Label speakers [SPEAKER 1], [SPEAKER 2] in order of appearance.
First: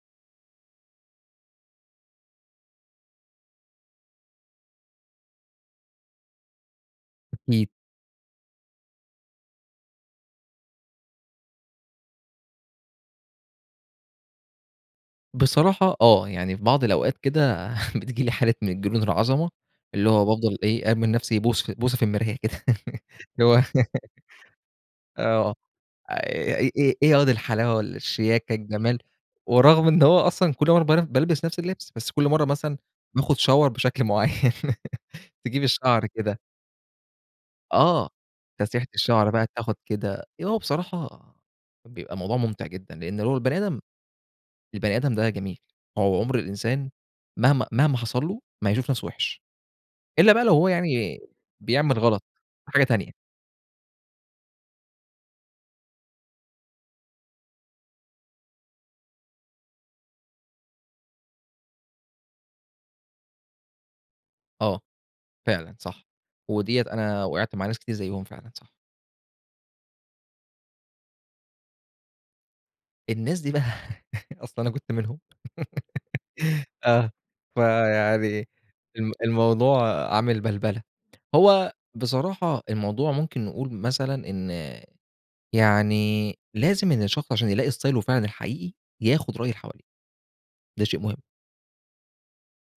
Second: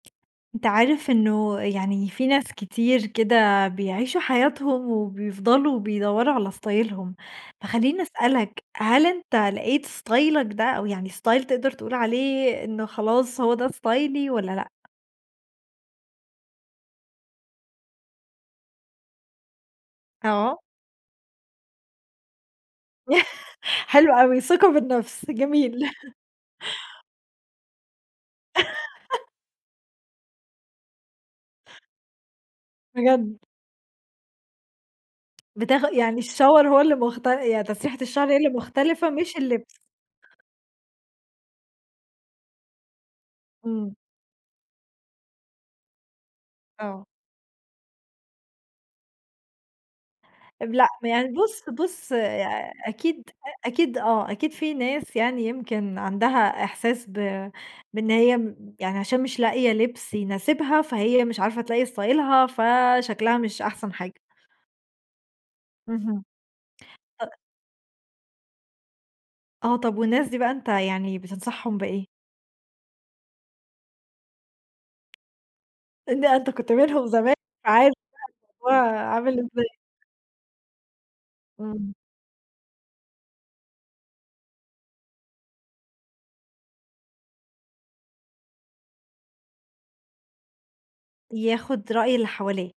[SPEAKER 1] أنت عارف إنه يعني في ناس كتير كده بيعيشوا حياتهم وبيفضَلوا وبيدوّروا على ستايلهم
[SPEAKER 2] أكيد.
[SPEAKER 1] فخلّيني أسألك، هل أنت لقيت ستايلك ده أو يعني ستايل تقدَر تقول عليه إنه خلاص هو ده ستايلي والَّا لأ؟
[SPEAKER 2] بصراحة آه، يعني في بعْض الأوقات كده بتيجي لي حالة من جنون العظَمة، اللي هو بافضَل
[SPEAKER 1] آه.
[SPEAKER 2] إيه، ارمي لنفْسي بوس بوسة في المرايا كده، اللي هو
[SPEAKER 1] حلو أوي، ثقة في النفْس،
[SPEAKER 2] آه،
[SPEAKER 1] جميل
[SPEAKER 2] آآ إ إيه ياض الحلاوة والّا الشياكة، الجَمال ورغم إن هو أصلًا كلّ مرَّة بر بالبِس نفْس اللِّبس، بس كلّ مرَّة مثلًا باخُد
[SPEAKER 1] بجد؟
[SPEAKER 2] شاور بشكْل معيّن تجيب
[SPEAKER 1] بتاخ
[SPEAKER 2] الشَّعر
[SPEAKER 1] يعني
[SPEAKER 2] كده
[SPEAKER 1] الشاور هو اللي مخت يعني تسريحة
[SPEAKER 2] آه،
[SPEAKER 1] الشَّعر هي اللي
[SPEAKER 2] تسريحة
[SPEAKER 1] مختلِفة،
[SPEAKER 2] الشَّعر
[SPEAKER 1] مش
[SPEAKER 2] بقى تاخد
[SPEAKER 1] اللِّبس.
[SPEAKER 2] كده هو بصراحة بيبقى الموضوع ممتِع جدًا، لأن لو البني آدم
[SPEAKER 1] إمم.
[SPEAKER 2] البني آدم ده جميل، هو عُمْر الإنسان
[SPEAKER 1] آه.
[SPEAKER 2] مهما مهما حصَل له ما هيشوف نفْسه وِحش إلا بقى لو هو
[SPEAKER 1] لأ،
[SPEAKER 2] يعني
[SPEAKER 1] يعني بُص،
[SPEAKER 2] بيعمل
[SPEAKER 1] بُص،
[SPEAKER 2] غلط،
[SPEAKER 1] يع
[SPEAKER 2] حاجة تانية.
[SPEAKER 1] أكيد، أ أكيد، آه أكيد في ناس يعني يمكن عَندها إحساس ب بإن هي م يعني عشان مش لاقية لِبس يناسبها، فهي مش عارفة تلاقي ستايلها، فشكْلها مش أحسَن حاجة.
[SPEAKER 2] آه. فعلًا صح،
[SPEAKER 1] اهم.
[SPEAKER 2] ودِيّة أنا
[SPEAKER 1] طَب
[SPEAKER 2] وقَعت مع ناس كتير زيّهم فعلًا، صح.
[SPEAKER 1] آه، طَب والناس دي بقى أنت يعني بتنصحهم بإيه؟
[SPEAKER 2] الناس دي بقى أصل أنا كنت منهم،
[SPEAKER 1] إن أنت كنت منهم
[SPEAKER 2] آه،
[SPEAKER 1] زمان، فعايزة
[SPEAKER 2] فيعني
[SPEAKER 1] [unintelligible]
[SPEAKER 2] ال
[SPEAKER 1] عامل إزاي.
[SPEAKER 2] الموضوع عامِل بَلبلة. هو
[SPEAKER 1] إمم.
[SPEAKER 2] بصراحة الموضوع ممكن نقول مثلًا إن يعني لازم إن الشخص عشان يلاقي إستايله فعلًا الحقيقي ياخد رأي اللي حواليه، ده شيء مهم.
[SPEAKER 1] ياخد رأي اللي حواليه.